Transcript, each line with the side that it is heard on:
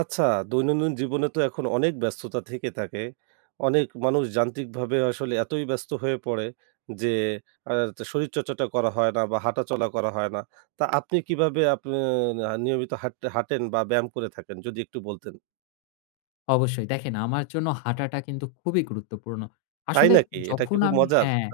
right: আচ্ছা, দৈনন্দিন জীবনে তো এখন অনেক ব্যস্ততা থেকে থাকে। অনেক মানুষ যান্ত্রিকভাবে আসলে এতই ব্যস্ত হয়ে পড়ে যে, আতা শরীর চর্চাটা করা হয় না বা হাঁটা চলা করা হয় না। তা আপনি কিভাবে আপে না নিয়মিত হাট হাঁটেন? বা ব্যায়াম করে থাকেন? যদি একটু বলতেন।
left: অবশ্যই। দেখেন আমার জন্য হাঁটাটা কিন্তু খুবই গুরুত্বপূর্ণ।
right: তাই
left: আসলে
right: নাকি? এটা কি
left: যখন
right: খুব
left: আমি
right: মজার?
left: হ্যাঁ।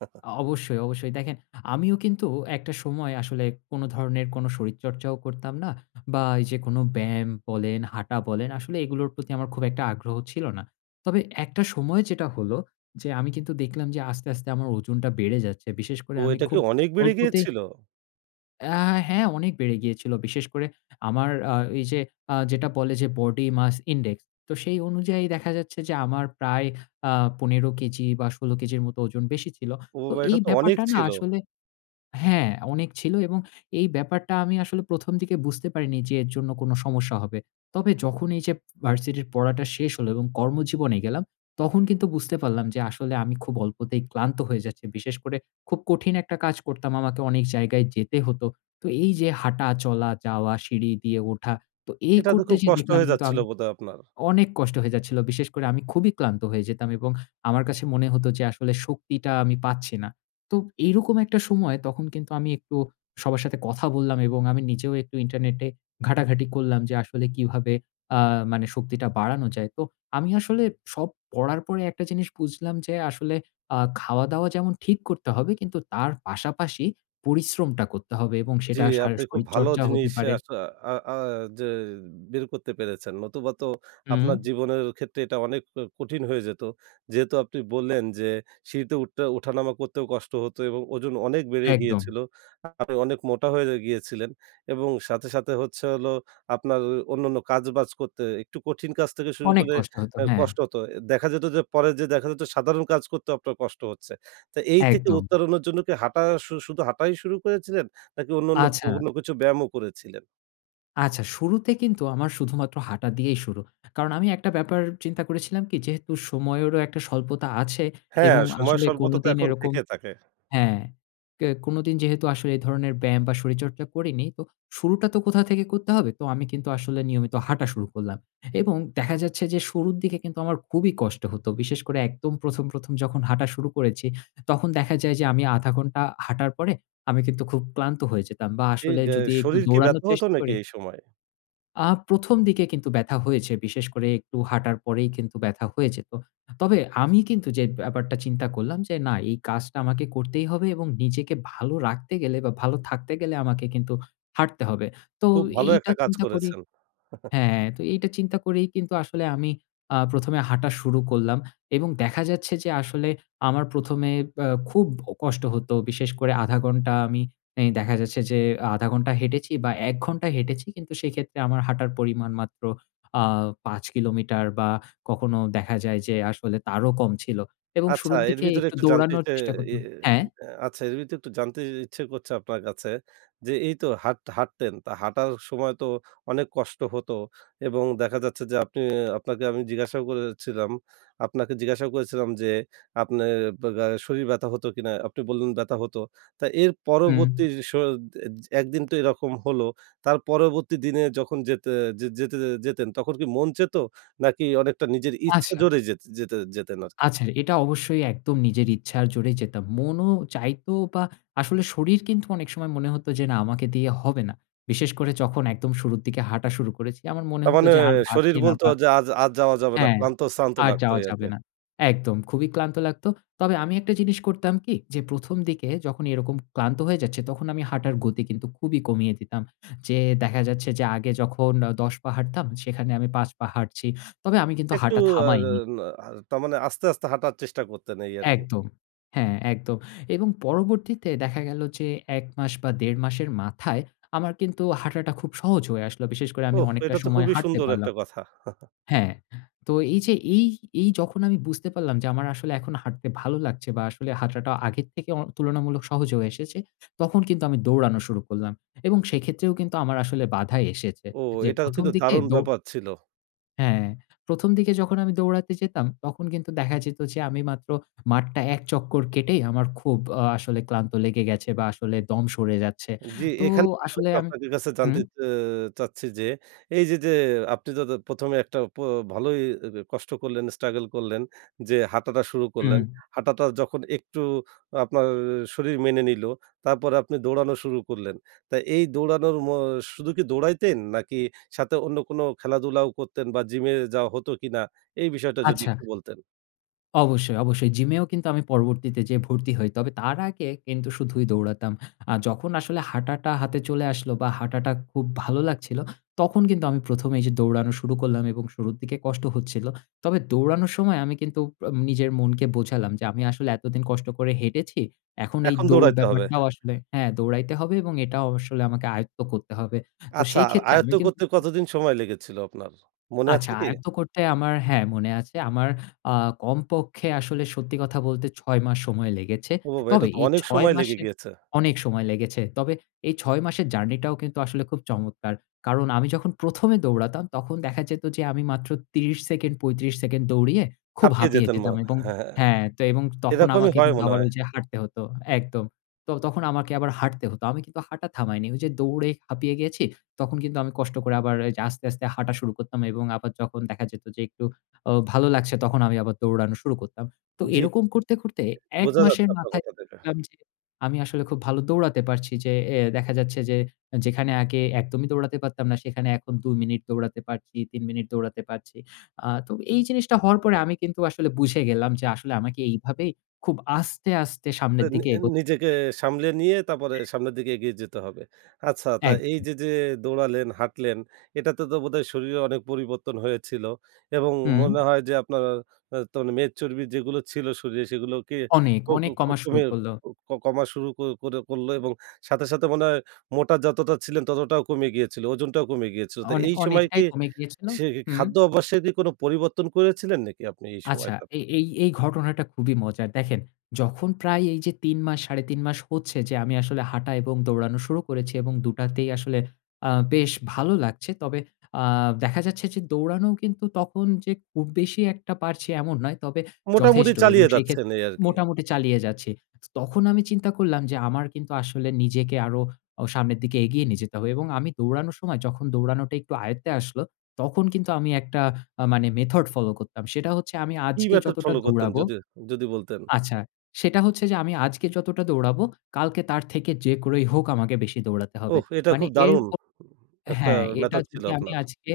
left: অ অবশ্যই, অবশ্যই। দেখেন আমিও কিন্তু একটা সময় আসলে কোনো ধরনের কোনো শরীরচর্চা ও করতাম না বা এইযে কোন ব্যায়াম বলেন হাঁটা বলেন, আসলে এগুলোর প্রতি আমার খুব একটা আগ্রহ ছিল না। তবে একটা সময় যেটা হলো, যে আমি কিন্তু দেখলাম যে আস্তে, আস্তে আমার ওজনটা বেড়ে যাচ্ছে। বিশেষ করে
right: ও
left: আমি
right: এটা কি
left: খুব
right: অনেক বেড়ে
left: অল্পতেই
right: গিয়েছিল?
left: আ হ্যাঁ অনেক বেড়ে গিয়েছিল। বিশেষ করে আমার আ এইযে আ যেটা বলে যে Body Mass Index, তো সেই অনুযায়ী দেখা যাচ্ছে যে আমার প্রায় আ ১৫ কেজি বা ১৬ কেজির মত ওজন বেশি ছিল।
right: ও
left: তো এই
right: এটা তো অনেক
left: ব্যাপারটা না
right: ছিল।
left: আসলে হ্যাঁ অনেক ছিল এবং এই ব্যাপারটা আমি আসলে ১ম দিকে বুঝতে পারিনি যে এর জন্য কোনো সমস্যা হবে। তবে যখন এই যে ভার্সিটির পড়াটা শেষ হলো এবং কর্মজীবনে গেলাম তখন কিন্তু বুঝতে পারলাম যে আসলে আমি খুব অল্পতেই ক্লান্ত হয়ে যাচ্ছি, বিশেষ করে খুব কঠিন একটা কাজ করতাম আমাকে অনেক জায়গায় যেতে হতো, তো এই যে হাঁটা, চলা, যাওয়া সিঁড়ি দিয়ে ওঠা, তো এই
right: এটা তো
left: করতে
right: খুব
left: যেয়ে
right: কষ্ট
left: দেখলাম
right: হয়ে
left: কিন্তু
right: যাচ্ছিল
left: আমি
right: বোধহয় আপনার।
left: অনেক কষ্ট হয়ে যাচ্ছিল। বিশেষ করে আমি খুবই ক্লান্ত হয়ে যেতাম এবং আমার কাছে মনে হত যে আসলে শক্তিটা আমি পাচ্ছি না। তো এইরকম একটা সময় তখন কিন্তু আমি একটু সবার সাথে কথা বললাম এবং আমি নিজেও একটু ইন্টারনেটে ঘাঁটাঘাঁটি করলাম, যে আসলে কিভাবে আ মানে শক্তিটা বাড়ানো যায়। তো আমি আসলে সব পড়ার পরে একটা জিনিস বুঝলাম যে আসলে আ খাওয়া-দাওয়া যেমন ঠিক করতে হবে কিন্তু তার পাশাপাশি পরিশ্রমটা করতে হবে এবং
right: জি
left: সেটা শা
right: আপনি খুব ভালো
left: শরীরচর্চা হতে
right: জিনিস
left: পারে
right: আস আ আ যে বের করতে পেরেছেন নতুবা তো
left: হুম।
right: আপনার জীবনের ক্ষেত্রে এটা অনেক ক কঠিন হয়ে যেত। যেহেতু আপনি বললেন যে সিঁড়িতে উঠতে উঠানামা করতেও কষ্ট হতো এবং ওজন অনেক বেড়ে
left: একদম।
right: গিয়েছিলো। আপনি অনেক মোটা হয়ে গিয়েছিলেন এবং সাথে, সাথে হচ্ছে হলো আপনার অন্যান্য কাজ-বাজ করতে একটু কঠিন কাজ থেকে শুরু
left: অনেক
right: করে
left: কষ্ট হত।
right: আ
left: হ্যাঁ।
right: কষ্ট হত। এ দেখা যেত যে পরে যে দেখা যেত সাধারণ কাজ করতেও আপনার কষ্ট হচ্ছে। তা এই থেকে
left: একদম।
right: উত্তরণের জন্য কি হাঁটা শু শুধু হাঁটাই শুরু করেছিলেন? নাকি অন্যান্য ও
left: আচ্ছা।
right: অন্য কিছু ব্যায়ামও করেছিলেন?
left: আচ্ছা, শুরুতে কিন্তু আমার শুধুমাত্র হাঁটা দিয়েই শুরু। কারণ আমি একটা ব্যাপার চিন্তা করেছিলাম কি? যেহেতু সময়েরও একটা স্বল্পতা আছে
right: হ্যাঁ,
left: এবং
right: সময়
left: আসলে
right: স্বল্পতা তো
left: কোনদিন
right: এখন
left: এরকম
right: থেকে থাকে।
left: হ্যাঁ। অ্যা কে কোনোদিন যেহেতু আসলে এই ধরনের ব্যায়াম বা শরীরচর্চা করিনি, তো শুরুটা তো কোথাও থেকে করতে হবে। তো আমি কিন্তু আসলে নিয়মিত হাঁটা শুরু করলাম। এবং দেখা যাচ্ছে যে শুরুর দিকে কিন্তু আমার খুবই কষ্ট হত। বিশেষ করে একদম ১ম, ১ম যখন হাঁটা শুরু করেছি, তখন দেখা যায় যে আমি আধা ঘন্টা হাঁটার পরে, আমি কিন্তু খুব ক্লান্ত হয়ে যেতাম বা
right: এই
left: আসলে
right: গ্যা এই
left: যদি একটু
right: শরীর কি
left: দৌড়ানোর
right: ব্যথা হত
left: চেষ্টা
right: নাকি
left: করি
right: এই সময়?
left: আ ১ম দিকে কিন্তু ব্যাথা হয়েছে। বিশেষ করে একটু হাঁটার পরেই কিন্তু ব্যথা হয়ে যেত। তবে আমি কিন্তু যে ব্যাপারটা চিন্তা করলাম যে না, এই কাজটা আমাকে করতেই হবে এবং নিজেকে ভালো রাখতে গেলে বা ভালো থাকতে গেলে আমাকে কিন্তু হাঁটতে হবে। তো
right: খুব ভালো
left: এইটা
right: একটা কাজ
left: চিন্তা করি
right: করেছেন।
left: হ্যাঁ, হ্যাঁ তো এইটা চিন্তা করেই কিন্তু আসলে আমি আ ১মে হাঁটা শুরু করলাম এবং দেখা যাচ্ছে যে আসলে আমার ১ম এ ব এ খুব কষ্ট হত, বিশেষ করে আধা ঘন্টা আমি এ দেখা যাচ্ছে যে আধা ঘন্টা হেঁটেছি বা ১ ঘন্টা হেঁটেছি কিন্তু, সেক্ষেত্রে আমার হাঁটার পরিমাণ মাত্র আ ৫ কিলোমিটার বা কখনো দেখা যায় যে আসলে তারও কম ছিল এবং
right: আচ্ছা,
left: শুরুর
right: এর
left: দিকে
right: ভিতরে
left: একটু
right: একটু জানতে
left: দৌড়ানোর
right: চাই
left: চেষ্টা
right: এ
left: করতাম হ্যাঁ?
right: আ আচ্ছা এর ভিতরে একটু জানতে ইচ্ছে করছে আপনার কাছে, যে এই তো হাট হাঁটতেন, তা হাঁটার সময় তো অনেক কষ্ট হতো এবং দেখা যাচ্ছে যে আপনি আপনাকে আমি জিজ্ঞাসাও করেছিলাম, আপনাকে জিজ্ঞাসাও করেছিলাম যে, "আপনার ব আ গ্যা শরীর ব্যথা হত কিনা?" আপনি বললেন, "ব্যাথা হতো।" তা এর
left: হুম।
right: পরবর্তী স এ দ জ ১ দিন তো এরকম হলো, তার পরবর্তী দিনে যখন যেতে যেতে যেতেন তখন কি মন চেত? নাকি অনেকটা নিজের ইচ্ছা
left: আচ্ছা।
right: জোরে যেতে যেতে যেতেন আরকি?
left: আচ্ছা, এটা অবশ্যই একদম নিজের ইচ্ছার জোরে যেতাম। মনও চাইত বা আসলে শরীর কিন্তু অনেক সময় মনে হত যে না আমাকে দিয়ে হবে না। বিশেষ করে যখন একদম শুরুর দিকে হাঁটা শুরু করেছি, আমার মনে
right: তার
left: হত
right: মানে
left: যে আর
right: শরীর
left: পারছি না
right: বলত
left: বা
right: যে আজ আজ যাওয়া যাবে না।
left: হ্যাঁ।
right: ক্লান্ত-শ্রান্ত
left: আর
right: লাগত
left: যাওয়া
right: এই
left: যাবে
right: আরকি।
left: না। একদম খুবই ক্লান্ত লাগত। তবে আমি একটা জিনিস করতাম কী? যে ১ম দিকে যখন এরকম ক্লান্ত হয়ে যাচ্ছি, তখন আমি হাঁটার গতি কিন্তু খুবই কমিয়ে দিতাম। যে দেখা যাচ্ছে যে আগে যখন ১০ পা হাঁটতাম, সেখানে আমি ৫ পা হাঁটছি। তবে আমি কিন্তু
right: একটু
left: হাঁটা
right: আর
left: থামাইনি
right: না আ তারমানে আস্তে, আস্তে হাঁটার চেষ্টা করতেন এই আরকি।
left: একদম। হ্যাঁ একদম। এবং পরবর্তীতে দেখা গেল যে, ১ মাস বা ১.৫ মাসের মাথায় আমার কিন্তু হাঁটাটা খুব সহজ হয়ে আসলো। বিশেষ করে আমি
right: ওফ!
left: অনেকটা
right: এটা তো
left: সময়
right: খুবই
left: হাঁটতে
right: সুন্দর
left: পারলাম
right: একটা কথা।
left: হ্যাঁ। তো এই যে এই, এই যখন আমি বুঝতে পারলাম, যে আমার আসলে এখন হাঁটতে ভালো লাগছে বা আসলে হাঁটাটা আগের থেকে অ তুলনামূলক সহজ হয়ে এসেছে, তখন কিন্তু আমি দৌড়ানো শুরু করলাম এবং সেক্ষেত্রেও কিন্তু আমার আসলে বাধা এসেছে।
right: ও!
left: যে
right: এটা
left: ১ম
right: কিন্তু
left: দিকে
right: দারুণ
left: দো
right: ব্যাপার ছিল।
left: হ্যাঁ, ১ম দিকে যখন আমি দৌড়াতে যেতাম, তখন কিন্তু দেখা যেত যে আমি মাত্র মাঠটা এক চক্কর কেটেই আমার খুব আ আসলে ক্লান্ত লেগে গেছে বা আসলে দম সরে যাচ্ছে।
right: জ্বি,
left: তো
right: এখান [unintelligible]
left: আসলে আম
right: আপনাদের কাছে
left: হুম?
right: জানতে অ্যা চাচ্ছি যে, এই যে, যে আপনি য ১ মে একটা প ভালোই এ কষ্ট করলেন, স্ট্রাগল করলেন যে হাঁটাটা শুরু করলেন।
left: হুম।
right: হাঁটাটা যখন একটু আপনার শরীর মেনে নিলো তারপরে আপনি দৌড়ানো শুরু করলেন। তা এই দৌড়ানোর ম শুধু কি দৌড়াইতেন? নাকি সাথে অন্য কোনো খেলাধুলাও করতেন? বা জিমে যাওয়া হত কিনা? এই বিষয়টা যদি
left: আচ্ছা।
right: একটু বলতেন।
left: অবশ্যই, অবশ্যই জিমেও কিন্তু আমি পরবর্তীতে যেয়ে ভর্তি হই। তবে তার আগে কিন্তু শুধুই দৌড়াতাম। আ যখন আসলে হাঁটাটা হাতে চলে আসলো বা হাঁটাটা খুব ভালো লাগছিলো তখন কিন্তু আমি ১মে এইযে দৌড়ানো শুরু করলাম এবং শুরুর দিকে কষ্ট হচ্ছিল। তবে দৌড়ানোর সময় আমি কিন্তু আম নিজের মনকে বোঝালাম যে আমি আসলে এতদিন কষ্ট করে হেঁটেছি। এখন এই
right: এখন
left: দৌড়
right: দৌড়াইতে হবে।
left: ব্যাপারটাও আসলে
right: হ্যাঁ।
left: হ্যাঁ দৌড়াইতে হবে এবং এটাও আসলে আমাকে আয়ত্ত করতে হবে। তো
right: আচ্ছা,
left: সেই
right: আ
left: ক্ষেত্রে আমি
right: আয়ত্ত
left: কিন
right: করতে কতদিন সময় লেগেছিল আপনার? মনে
left: আচ্ছা,
right: আছে কি?
left: আয়ত্ত করতে আমার হ্যাঁ, মনে আছে আমার আ কমপক্ষে আসলে সত্যি কথা বলতে ৬ মাস সময় লেগেছে।
right: ও বাবা!
left: তবে
right: এটা তো
left: এই
right: অনেক
left: ৬
right: সময় লেগে
left: মাসে
right: গিয়েছে!
left: অনেক সময় লেগেছে। তবে এই ৬ মাসের জার্নি টাও কিন্তু আসলে খুব চমৎকার। কারণ আমি যখন ১মে দৌড়াতাম তখন দেখা যেত যে আমি মাত্র ৩০ সেকেন্ড, ৩৫ সেকেন্ড, দৌড়িয়ে খুব
right: হাঁপিয়ে
left: হাঁপিয়ে
right: যেতেন ম
left: যেতাম এবং
right: হ্যাঁ।
left: হ্যাঁ, তো এবং তখন
right: এরকমই
left: আমাকে
right: হয়
left: কিন্তু
right: মনে
left: আবার
right: হয়।
left: ঐযে হাঁটতে হত একদম। তো তখন আমাকে আবার হাঁটতে হত। আমি কিন্তু হাঁটা থামায়নি। ওই যে দৌড়ে হাপিয়ে গেছি তখন কিন্তু আমি কষ্ট করে আবার ঐযে আস্তে, আস্তে হাঁটা শুরু করতাম এবং আবার যখন দেখা যেত যে একটু ও ভালো লাগছে তখন আমি আবার দৌড়ানো শুরু করতাম। তো
right: জি।
left: এরকম করতে, করতে
right: [unintelligible]
left: ১
right: বোঝা
left: মাসের
right: যাচ্ছে আপনার
left: মাথায়
right: কথাতে এটা।
left: দেখলাম যে আমি আসলে খুব ভালো দৌড়াতে পারছি, যে এ দেখা যাচ্ছে যে যেখানে আগে একদমই দৌড়াতে পারতাম না। সেখানে এখন ২ মিনিট দৌড়াতে পারছি, ৩ মিনিট দৌড়াতে পারছি। আ তো এই জিনিসটা হওয়ার পরে আমি কিন্তু আসলে বুঝে গেলাম যে আসলে আমাকে এইভাবেই খুব আস্তে, আস্তে
right: আ
left: সামনের
right: নি
left: দিকে এগোতে
right: নিজেকে
left: [unintelligible]
right: সামলে নিয়ে তারপরে
left: জ্বি।
right: সামনের দিকে এগিয়ে যেতে হবে। আচ্ছা, তা এই
left: একদম।
right: যে, যে দৌড়ালেন, হাঁটলেন এটাতে তো বোধহয় শরীরে অনেক পরিবর্তন হয়েছিল এবং
left: হুম।
right: মনে হয় যে আপনার আ তো মেদ চর্বি যেগুলো ছিল শরীরে সেগুলোকে কি
left: অনেক,
right: ক ক
left: অনেক
right: ক
left: কমা শুরু
right: কমিয়ে
left: করল।
right: ক কমা শুরু করে করলো? এবং সাথে, সাথে মনে হয় মোটা যতটা ছিলেন ততটাও কমে গিয়েছিলো, ওজনটাও কমে গিয়েছিল। তা
left: অনেক
right: এই সময়
left: অনেকটাই
right: কি
left: কমে গিয়েছিল।
right: সে
left: হুম।
right: খাদ্য অভ্যাসে কি কোন পরিবর্তন করেছিলেন নাকি আপনি এই
left: আচ্ছা,
right: সময়টাতে?
left: এ এই এই ঘটনাটা খুবই মজার। দেখেন, যখন প্রায় এই যে ৩ মাস ৩.৫ মাস হচ্ছে যে আমি আসলে হাঁটা এবং দৌড়ানো শুরু করেছি এবং ২ তেই আসলে আ বেশ ভালো লাগছে। তবে আ দেখা যাচ্ছে যে দৌড়ানো কিন্তু তখন যে খুব বেশি একটা পারছি এমন নয়। তবে
right: মোটামুটি
left: যথেষ্ট এবং
right: চালিয়ে যাচ্ছেন
left: সেক্ষেত্রে
right: এই আরকি।
left: মোটামুটি চালিয়ে যাচ্ছি। চ তখন আমি চিন্তা করলাম যে আমার কিন্তু আসলে নিজেকে আরো অ সামনের দিকে এগিয়ে নিয়ে যেতে হবে। এবং আমি দৌড়ানোর সময় যখন দৌড়ানোটা একটু আয়ত্তে আসলো তখন কিন্তু আমি একটা আ মানে মেথড ফলো করতাম। সেটা হচ্ছে যে আমি
right: কি
left: আজকে
right: মেথড
left: যতটা
right: ফলো করতেন?
left: দৌড়াবো
right: যদি, যদি বলতেন।
left: আচ্ছা সেটা হচ্ছে যে আমি আজকে যতটা দৌড়াবো, কালকে তার থেকে যে করেই হোক আমাকে বেশি দৌড়াতে হবে।
right: ওহ! এটা
left: মানে
right: খুব
left: এর
right: দারুন!
left: ক
right: উ একটা
left: হ্যাঁ এটা
right: মেথড ছিল
left: যদি আমি
right: আপনার।
left: আজকে,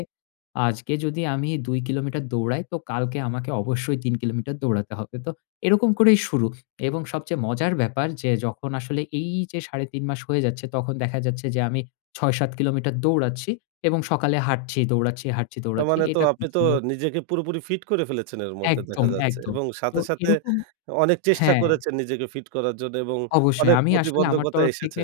left: আজকে যদি আমি ২ কিলোমিটার দৌড়াই তো কালকে আমাকে অবশ্যই ৩ কিলোমিটার দৌড়াতে হবে। তো এরকম করেই শুরু এবং সবচেয়ে মজার ব্যাপার যে যখন আসলে এই যে ৩.৫ মাস হয়ে যাচ্ছে তখন দেখা যাচ্ছে যে আমি ৬-৭ কিলোমিটার দৌড়াচ্ছি এবং সকালে হাঁটছি, দৌড়াচ্ছি, হাটছি,
right: তার
left: দৌড়াচ্ছি
right: মানে তো
left: এটা
right: আপনি তো
left: [unintelligible]
right: নিজেকে পুরোপুরি ফিট করে ফেলেছেন এর মধ্যে
left: একদম,
right: দেখা যাচ্ছে।
left: একদম।
right: এবং
left: তো
right: সাথে, সাথে
left: এরকম
right: অনেক চেষ্টা
left: হ্যাঁ।
right: করেছেন নিজেকে ফিট করার জন্য এবং
left: অবশ্যই
right: অনেক
left: আমি আসলে আমার
right: প্রতিবন্ধকতা
left: তরফ থেকে
right: এসেছে।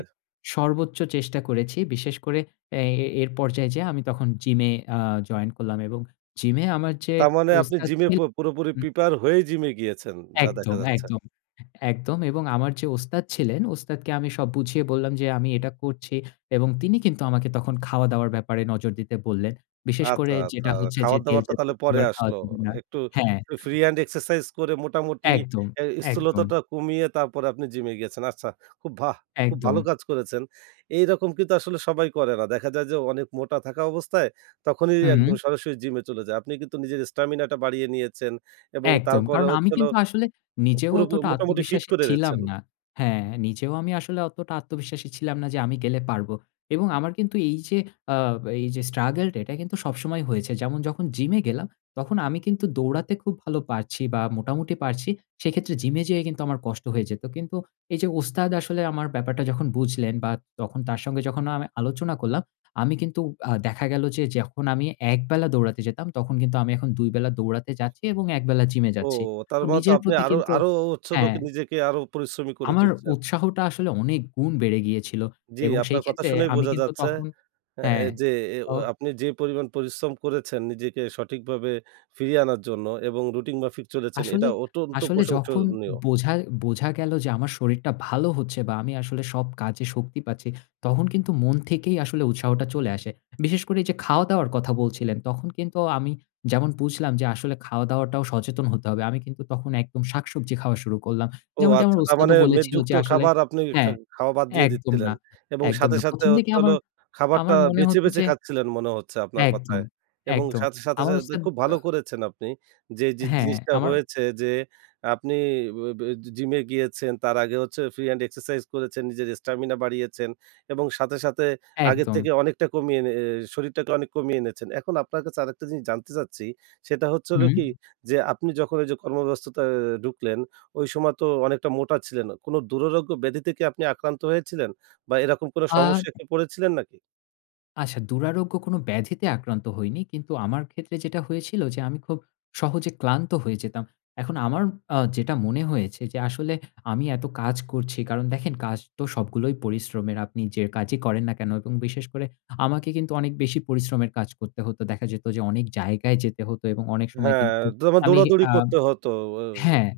left: সর্বোচ্চ চেষ্টা করেছি। বিশেষ করে এ এই এর পর্যায়ে যেয়ে আমি তখন জিম এ অ্যা জয়েন করলাম এবং জিম এ আমার যে
right: তার মানে আপনি
left: ওস্তাদ
right: জিম এ
left: ছিল
right: প পুরোপুরি
left: উম
right: প্রিপেয়ার হয়ে জিম এ গিয়েছেন যা দেখা
left: একদম,
right: যাচ্ছে।
left: একদম, একদম এবং আমার যে ওস্তাদ ছিলেন ওস্তাদকে আমি সব বুঝিয়ে বললাম যে, "আমি এটা করছি।" এবং তিনি কিন্তু আমাকে তখন খাওয়া দাওয়ার ব্যাপারে নজর দিতে বললেন। বিশেষ করে
right: আচ্ছা, আচ্ছা।
left: যেটা হচ্ছে যে
right: খাবার
left: তেল
right: দাবারটা
left: জাতীয়
right: তাহলে পরে
left: খাবার খাওয়া
right: আসলো।
left: যাবে না।
right: একটু,
left: হ্যাঁ
right: একটু ফ্রি হ্যান্ড এক্সারসাইজ করে মোটামুটি
left: একদম,
right: এ
left: একদম।
right: স্থূলতাটা কমিয়ে তারপরে আপনি জিম এ গেছেন। আচ্ছা, খুব ভা খুব ভালো
left: একদম।
right: কাজ করেছেন। এইরকম কিন্তু আসলে সবাই করে না। দেখা যায় যে অনেক মোটা থাকা অবস্থায় তখনই একদম
left: হুম।
right: সরাসরি জিম এ চলে যায়। আপনি কিন্তু নিজের স্টামিনা টা বাড়িয়ে নিয়েছেন। এবং
left: একদম।
right: তারপরে
left: কারণ আমি
right: হচ্ছিল
left: কিন্তু আসলে নিজেও
right: পুরো
left: অতটা
right: মোটামুটি ফিট
left: আত্মবিশ্বাস
right: করে
left: ছিলাম
right: ফেলেছেন।
left: না। হ্যাঁ নিজেও আমি আসলে অতটা আত্মবিশ্বাসী ছিলাম না যে আমি গেলে পারব। এবং আমার কিন্তু এই যে আ এই যে স্ট্রাগল টা এটা কিন্তু সবসময় হয়েছে। যেমন যখন জিম এ গেলাম তখন আমি কিন্তু দৌড়াতে খুব ভালো পারছি বা মোটামুটি পারছি সেক্ষেত্রে জিমে যেয়ে কিন্তু আমার কষ্ট হয়ে যেত। কিন্তু এই যে ওস্তাদ আসলে আমার ব্যাপারটা যখন বুঝলেন বা তখন তার সঙ্গে যখন আমি আলোচনা করলাম আমি কিন্তু আ দেখা গেল যে যখন আমি ১ বেলা দৌড়াতে যেতাম তখন কিন্তু আমি এখন ২ বেলা দৌড়াতে যাচ্ছি এবং ১ বেলা জিম এ
right: ও!
left: যাচ্ছি।
right: তার
left: তো
right: মানে তো
left: নিজের
right: আপনি
left: প্রতি
right: আরো,
left: কিন্তু
right: আরো হচ্ছে হল
left: হ্যাঁ।
right: নিজেকে আরো পরিশ্রমী করে
left: আমার
right: তুলছেন।
left: উৎসাহটা আসলে অনেক গুণ বেড়ে গিয়েছিল
right: জ্বি,
left: এবং সেই
right: আপনার কথা
left: ক্ষেত্রে
right: শুনেই
left: আমি
right: বোঝা
left: কিন্তু
right: যাচ্ছে
left: তখন
right: এ
left: হ্যাঁ,
right: যে ও
left: অহ
right: আ আপনি যে পরিমাণ পরিশ্রম করেছেন নিজেকে সঠিকভাবে ফিরিয়ে আনার জন্য এবং রুটিন মাফিক চলেছেন
left: আসলে,
right: এটা অত্যন্ত
left: আসলে যখন
right: প্রশংসনীয়।
left: বোঝা বোঝা গেল যে আমার শরীরটা ভালো হচ্ছে বা আমি আসলে সব কাজে শক্তি পাচ্ছি তখন কিন্তু মন থেকেই আসলে উৎসাহটা চলে আসে। বিশেষ করে এই যে খাওয়া-দাওয়ার কথা বলছিলেন। তখন কিন্তু আমি যেমন বুঝলাম যে আসলে খাওয়াদাওয়াটাও সচেতন হতে হবে। আমি কিন্তু তখন একদম শাকসবজি খাওয়া শুরু করলাম।
right: ও
left: যেমনটি আমার
right: আচ্ছা। তার
left: ওস্তাদও
right: মানে
left: বলেছিল
right: মেদযুক্ত
left: যে আসলে
right: খাবার আপনি খা
left: হ্যাঁ,
right: খাওয়া বাদ দিয়ে
left: একদম
right: দিচ্ছিলেন
left: না,
right: এবং
left: একদম
right: সাথে,
left: না।
right: সাথে
left: ১ম দিকে
right: হচ্ছে হলো
left: আমার,
right: খাবারটা
left: আমার মনে
right: বেছে,
left: হত
right: বেছে
left: যে
right: খাচ্ছিলেন মনে হচ্ছে আপনার
left: একদম,
right: কথায়। এবং
left: একদম।
right: সাথে, সাথে,
left: আমার
right: সাথে
left: ওস্তাদ
right: খুব ভালো
left: আহ
right: করেছেন আপনি যে, যে
left: হ্যাঁ,
right: জিনিসটা
left: আমার
right: হয়েছে যে আপনি ব এ জিম এ গিয়েছেন তার আগে হচ্ছে ফ্রি হ্যান্ড এক্সারসাইজ করেছেন, নিজের স্টামিনা বাড়িয়েছেন এবং সাথে, সাথে আগের
left: একদম।
right: থেকে অনেকটা কমিয়ে নি আ শরীরটাকে অনেক কমিয়ে এনেছেন। এখন আপনার কাছে আরেকটা জিনিস জানতে চাচ্ছি সেটা হচ্ছে হলো
left: হুম?
right: কি? যে আপনি যখন এই যে কর্ম ব্যস্ততা এ ঢুকলেন ওই সময় তো অনেকটা মোটা ছিলেন। কোন দুরারোগ্য ব্যাধিতে কি আপনি আক্রান্ত হয়েছিলেন? বা এরকম কোন
left: আর
right: সমস্যায় কি পড়েছিলেন নাকি?
left: আচ্ছা দুরারোগ্য কোনো ব্যাধিতে আক্রান্ত হইনি। কিন্তু আমার ক্ষেত্রে যেটা হয়েছিল যে আমি খুব সহজে ক্লান্ত হয়ে যেতাম। এখন আমার আ যেটা মনে হয়েছে যে আসলে আমি এত কাজ করছি কারণ দেখেন কাজ তো সবগুলোই পরিশ্রমের। আপনি যে কাজই করেন না কেনো এবং বিশেষ করে আমাকে কিন্তু অনেক বেশি পরিশ্রমের কাজ করতে হতো। দেখা যেত যে অনেক জায়গায় যেতে হতো এবং অনেক সময়
right: হ্যাঁ,
left: কিন্তু
right: দৌড়া
left: আমি
right: দৌড়াদৌড়ি
left: আ
right: করতে হত। অ্যা অউ
left: হ্যাঁ,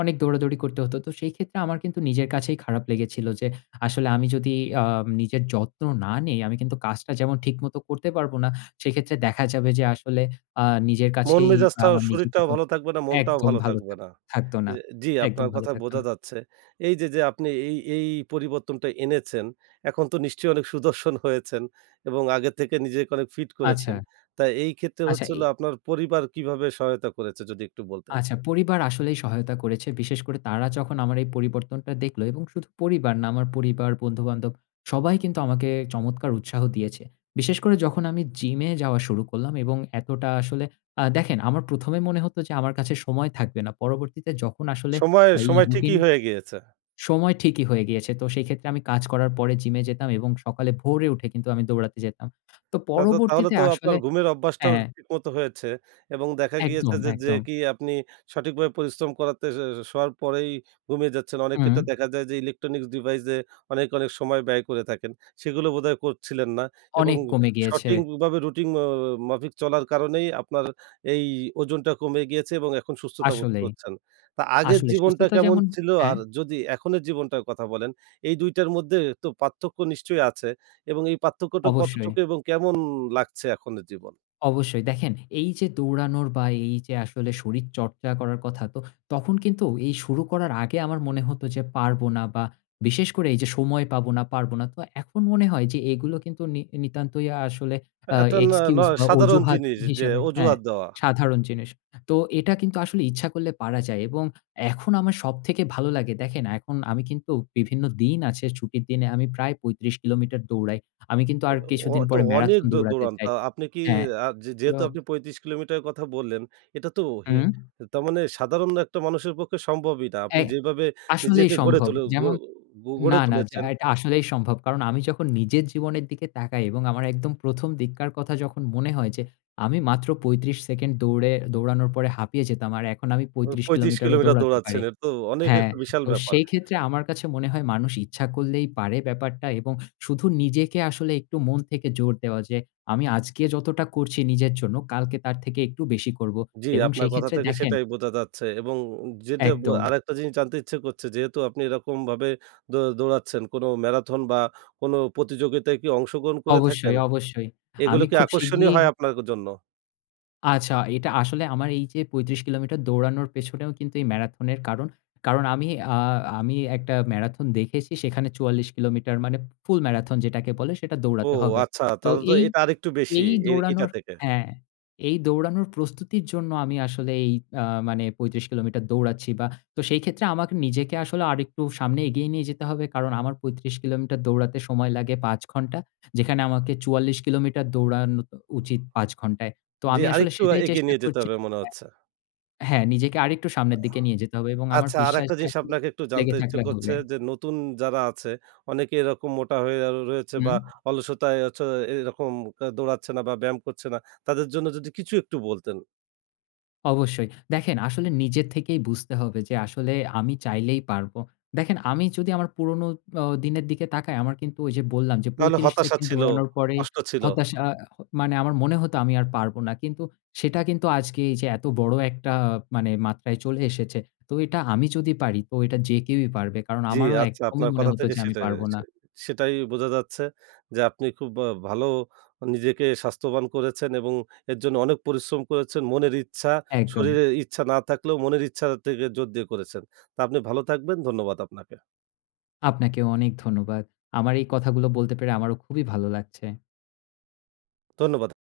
left: অনেক দৌড়াদৌড়ি করতে হতো। তো সেই ক্ষেত্রে আমার কিন্তু নিজের কাছেই খারাপ লেগেছিল যে আসলে আমি যদি আম নিজের যত্ন না নেই আমি কিন্তু কাজটা যেমন ঠিকমত করতে পারব না। সেইক্ষেত্রে দেখা যাবে যে আসলে আ নিজের কাছেই
right: মন-মেজাজটা,
left: আমার
right: শরীরটাও
left: নিজেকেও
right: ভালো থাকবে না, মনটাও
left: একদম
right: ভালো
left: ভালো
right: থাকবে না।
left: থাকত না।
right: অ্যা জি
left: একদম
right: আপনার
left: ভালো
right: কথায়
left: থাকত
right: বোঝা
left: না।
right: যাচ্ছে। এইযে যে আপনি এই, এই পরিবর্তনটা এনেছেন এখন তো নিশ্চয়ই অনেক সুদর্শন হয়েছেন এবং আগের থেকে নিজেকে অনেক ফিট করেছেন।
left: আচ্ছা।
right: তা এইক্ষেত্রে
left: আচ্ছা
right: হচ্ছে
left: এ
right: হলো আপনার পরিবার কীভাবে সহায়তা করেছে? যদি একটু বলতেন।
left: আচ্ছা পরিবার আসলেই সহায়তা করেছে। বিশেষ করে তারা যখন আমার এই পরিবর্তনটা দেখলো এবং শুধু পরিবার না আমার পরিবার, বন্ধু-বান্ধব সবাই কিন্তু আমাকে চমৎকার উৎসাহ দিয়েছে। বিশেষ করে যখন আমি জিমে যাওয়া শুরু করলাম এবং এতটা আসলে আ দেখেন আমার ১ম এ মনে হতো যে আমার কাছে সময় থাকবে না। পরবর্তীতে যখন আসলে
right: সময়ে
left: এই
right: সময়
left: রুটিন
right: ঠিকই হয়ে গিয়েছে।
left: সময় ঠিকই হয়ে গিয়েছে। তো সেইক্ষেত্রে আমি কাজ করার পরে জিমে যেতাম এবং সকালে ভোরে উঠে কিন্তু আমি দৌড়াতে যেতাম। তো
right: তা তো তাহলে
left: পরবর্তীতে
right: তো আপনার
left: আসলে
right: ঘুমের
left: হ্যাঁ,
right: অভ্যাসটাও
left: হ্যাঁ।
right: ঠিক মতো হয়েছে এবং দেখা গিয়েছে
left: একদম,
right: যে, যে
left: একদম।
right: কি আপনি সঠিকভাবে পরিশ্রম করাতে অ্যা শোওয়ার পরেই ঘুমিয়ে যাচ্ছেন। অনেক
left: হুম।
right: ক্ষেত্রে দেখা যায় যে ইলেকট্রনিক্স ডিভাইসে অনেক, অনেক সময় ব্যয় করে থাকেন। সেগুলো বোধহয় করছিলেন না এবং
left: অনেক কমে গিয়েছে।
right: সঠিকভাবে রুটিন অ অ মাফিক চলার কারণেই আপনার এই ওজনটা কমে গিয়েছে এবং এখন সুস্থতা বোধ
left: আসলেই।
right: করছেন। তো আগের
left: আসলে
right: জীবনটা
left: সুস্থতা
right: কেমন
left: যেমন
right: ছিলো?
left: হ্যাঁ।
right: আর যদি এখনের জীবনটার কথা বলেন এই ২ টার মধ্যে তো পার্থক্য নিশ্চয়ই আছে এবং এই পার্থক্যটা কতটুকু
left: অবশ্যই।
right: এবং কেমন লাগছে এখনের জীবন?
left: অবশ্যই, দেখেন এইযে দৌড়ানোর বা এইযে আসলে শরীর চর্চা করার কথা। তো তখন কিন্তু এই শুরু করার আগে আমার মনে হতো যে পারব না বা বিশেষ করে এইযে, সময় পাবো না, পারব না। তো এখন মনে হয় যে এগুলো কিন্তু নি নিতান্তই আ আসলে আ
right: এটা না ন
left: এক্সকিউজ বা
right: সাধারণ
left: অজুহাত
right: জিনিস যে
left: হিসাবে হ্যাঁ,
right: অজুহাত দেওয়া।
left: সাধারণ জিনিস। তো এটা কিন্তু আসলে ইচ্ছা করলে পারা যায় এবং এখন আমার সব থেকে ভালো লাগে দেখেন এখন আমি কিন্তু বিভিন্ন দিন আছে, ছুটির দিনে আমি প্রায় ৩৫ কিলোমিটার দৌড়াই। আমি কিন্তু
right: অ
left: আর কিছুদিন
right: তো
left: পরে
right: অ অনেক
left: ম্যারাথন
right: দো
left: দৌড়াতে
right: দৌড়ান
left: চাই।
right: আ আপনি কি
left: হ্যাঁ।
right: আ যে
left: তো
right: যেহেতু আপনি ৩৫ কিলোমিটারের কথা বললেন। এটাতো হি
left: হুম।
right: তার মানে সাধারণ একটা মানুষের পক্ষে সম্ভবই না! আপনি
left: অ্যাগ
right: যেভাবে
left: আসলেই
right: নিজেকে গড়ে
left: সম্ভব।
right: তুলে গর
left: যেমন
right: গ
left: না,
right: গড়ে
left: না য্যা
right: তুলেছেন।
left: এটা আসলেই সম্ভব। কারণ আমি যখন নিজের জীবনের দিকে তাকাই এবং আমার একদম ১ম দিককার কথা যখন মনে হয় যে আমি মাত্র ৩৫ সেকেন্ড দৌড়ে দৌড়ানোর পরে হাঁপিয়ে যেতাম। আর এখন আমি
right: ও
left: ৩৫
right: ৩৫
left: কিলোমিটারও
right: কিলোমিটার
left: দৌড়াতে পারি।
right: দৌড়াচ্ছেন, এটাতো অনেক
left: হ্যাঁ,
right: একটা বিশাল
left: তো
right: ব্যাপার!
left: সেইক্ষেত্রে আমার কাছে মনে হয় মানুষ ইচ্ছা করলেই পারে ব্যাপারটা এবং শু শুধু নিজেকে আসলে একটু মন থেকে জোর দেওয়া যে, "আমি আজকে যতটা করছি নিজের জন্য, কালকে তার থেকে একটু বেশি করব"
right: জি,
left: এবং
right: আপনার
left: সেই
right: কথা
left: ক্ষেত্রে
right: থেকে
left: দেখেন
right: সেটাই বোঝা যাচ্ছে এবং যেটা উম যেটা বু
left: একদম।
right: আরেকটা জিনিস জানতে ইচ্ছে করছে যেহেতু আপনি এরকমভাবে দৌ দৌড়াচ্ছেন কোনো ম্যারাথন বা কোনো প্রতিযোগিতায় কি অংশগ্রহণ করে
left: অবশ্যই,
right: থাকেন?
left: অবশ্যই।
right: এগুলো
left: আমি
right: কি
left: খুব
right: আকর্ষণীয়
left: শিগগিরই
right: হয় আপনার জন্য?
left: আচ্ছা, এটা আসলে আমার এই যে, ৩৫ কিলোমিটার দৌড়ানোর পেছনেও কিন্তু এই ম্যারাথনের কারণ। কারণ আমি আ আমি একটা ম্যারাথন দেখেছি, সেখানে ৪৪ কিলোমিটার মানে ফুল ম্যারাথন যেটাকে বলে, সেটা
right: ও
left: দৌড়াতে হবে।
right: আচ্ছা।
left: তো
right: তাহলে তো
left: এই,
right: এটা আরেকটু বেশি
left: এই
right: এ এটা
left: দৌড়ানোর
right: থেকে।
left: হ্যাঁ। এই দৌড়ানোর প্রস্তুতির জন্য আমি আসলে এই আ মানে ৩৫ কিলোমিটার দৌড়াচ্ছি বা তো সেইক্ষেত্রে আমাকে নিজেকে আসলে আরেকটু সামনে এগিয়ে নিয়ে যেতে হবে। কারণ আমার ৩৫ কিলোমিটার দৌড়াতে সময় লাগে ৫ ঘন্টা। যেখানে আমাকে ৪৪ কিলোমিটার দৌড়ানো উ
right: ও।
left: উচিত ৫ ঘন্টায়। তো
right: জ্বি,
left: আমি আসলে
right: আরেকটু
left: সেটাই
right: এগিয়ে
left: চেষ্টা
right: নিয়ে যেতে
left: করছি
right: হবে মনে
left: হ্যাঁ।
right: হচ্ছে।
left: হ্যাঁ, নিজেকে আরেকটু
right: আহ
left: সামনের দিকে নিয়ে যেতে হবে এবং আমার
right: আচ্ছা, আরেকটা
left: বিশ্বাসটা
right: জিনিস
left: আসলে
right: আপনাকে একটু
left: লেগে
right: জানতে ইচ্ছে
left: থাকলে হবে।
right: করছে, যে নতুন যারা আছে অনেকে এরকম মোটা হয়ে আ রয়েছে
left: হুম।
right: বা অলসতায় হচ্ছে এরকম দৌড়াচ্ছে না বা ব্যায়াম করছে না। তাদের জন্য যদি কিছু একটু বলতেন।
left: অবশ্যই। দেখেন আসলে নিজের থেকেই বুঝতে হবে যে আসলে আমি চাইলেই পারব। দেখেন আমি যদি আমার পুরনো অ দিনের দিকে তাকাই, আমার কিন্তু ওই যে বললাম যে
right: নাহলে
left: ৩৫
right: হতাশা
left: সেকেন্ড
right: ছিল,
left: দৌড়ানোর পরেই
right: কষ্ট ছিল।
left: হতাশা আ মানে আমার মনে হত, আমি আর পারব না। কিন্তু সেটা কিন্তু আজকে এইযে এতবড় একটা মানে মাত্রায় চলে এসেছে। তো এটা আমি যদি পারি, তো এটা যে কেউই পারবে। কারণ
right: জ্বি
left: আমারও
right: আচ্ছা।
left: একদমই
right: আপনার
left: মনে
right: কথা
left: হত
right: থেকে
left: যে আমি
right: সেটাই
left: পারব না।
right: চে সেটাই বোঝা যাচ্ছে। যে আপনি খুব আ ভালো নিজেকে স্বাস্থ্যবান করেছেন এবং এর জন্য অনেক পরিশ্রম করেছেন। মনের ইচ্ছা,
left: একদম।
right: শরীরের ইচ্ছা না থাকলেও মনের ইচ্ছা থেকে জোর দিয়ে করেছেন। তো আপনি ভালো থাকবেন ধন্যবাদ আপনাকে।
left: আপনাকেও অনেক ধন্যবাদ। আমার এই কথাগুলো বলতে পেরে আমারও খুবই ভাল লাগছে।
right: ধন্যবাদ।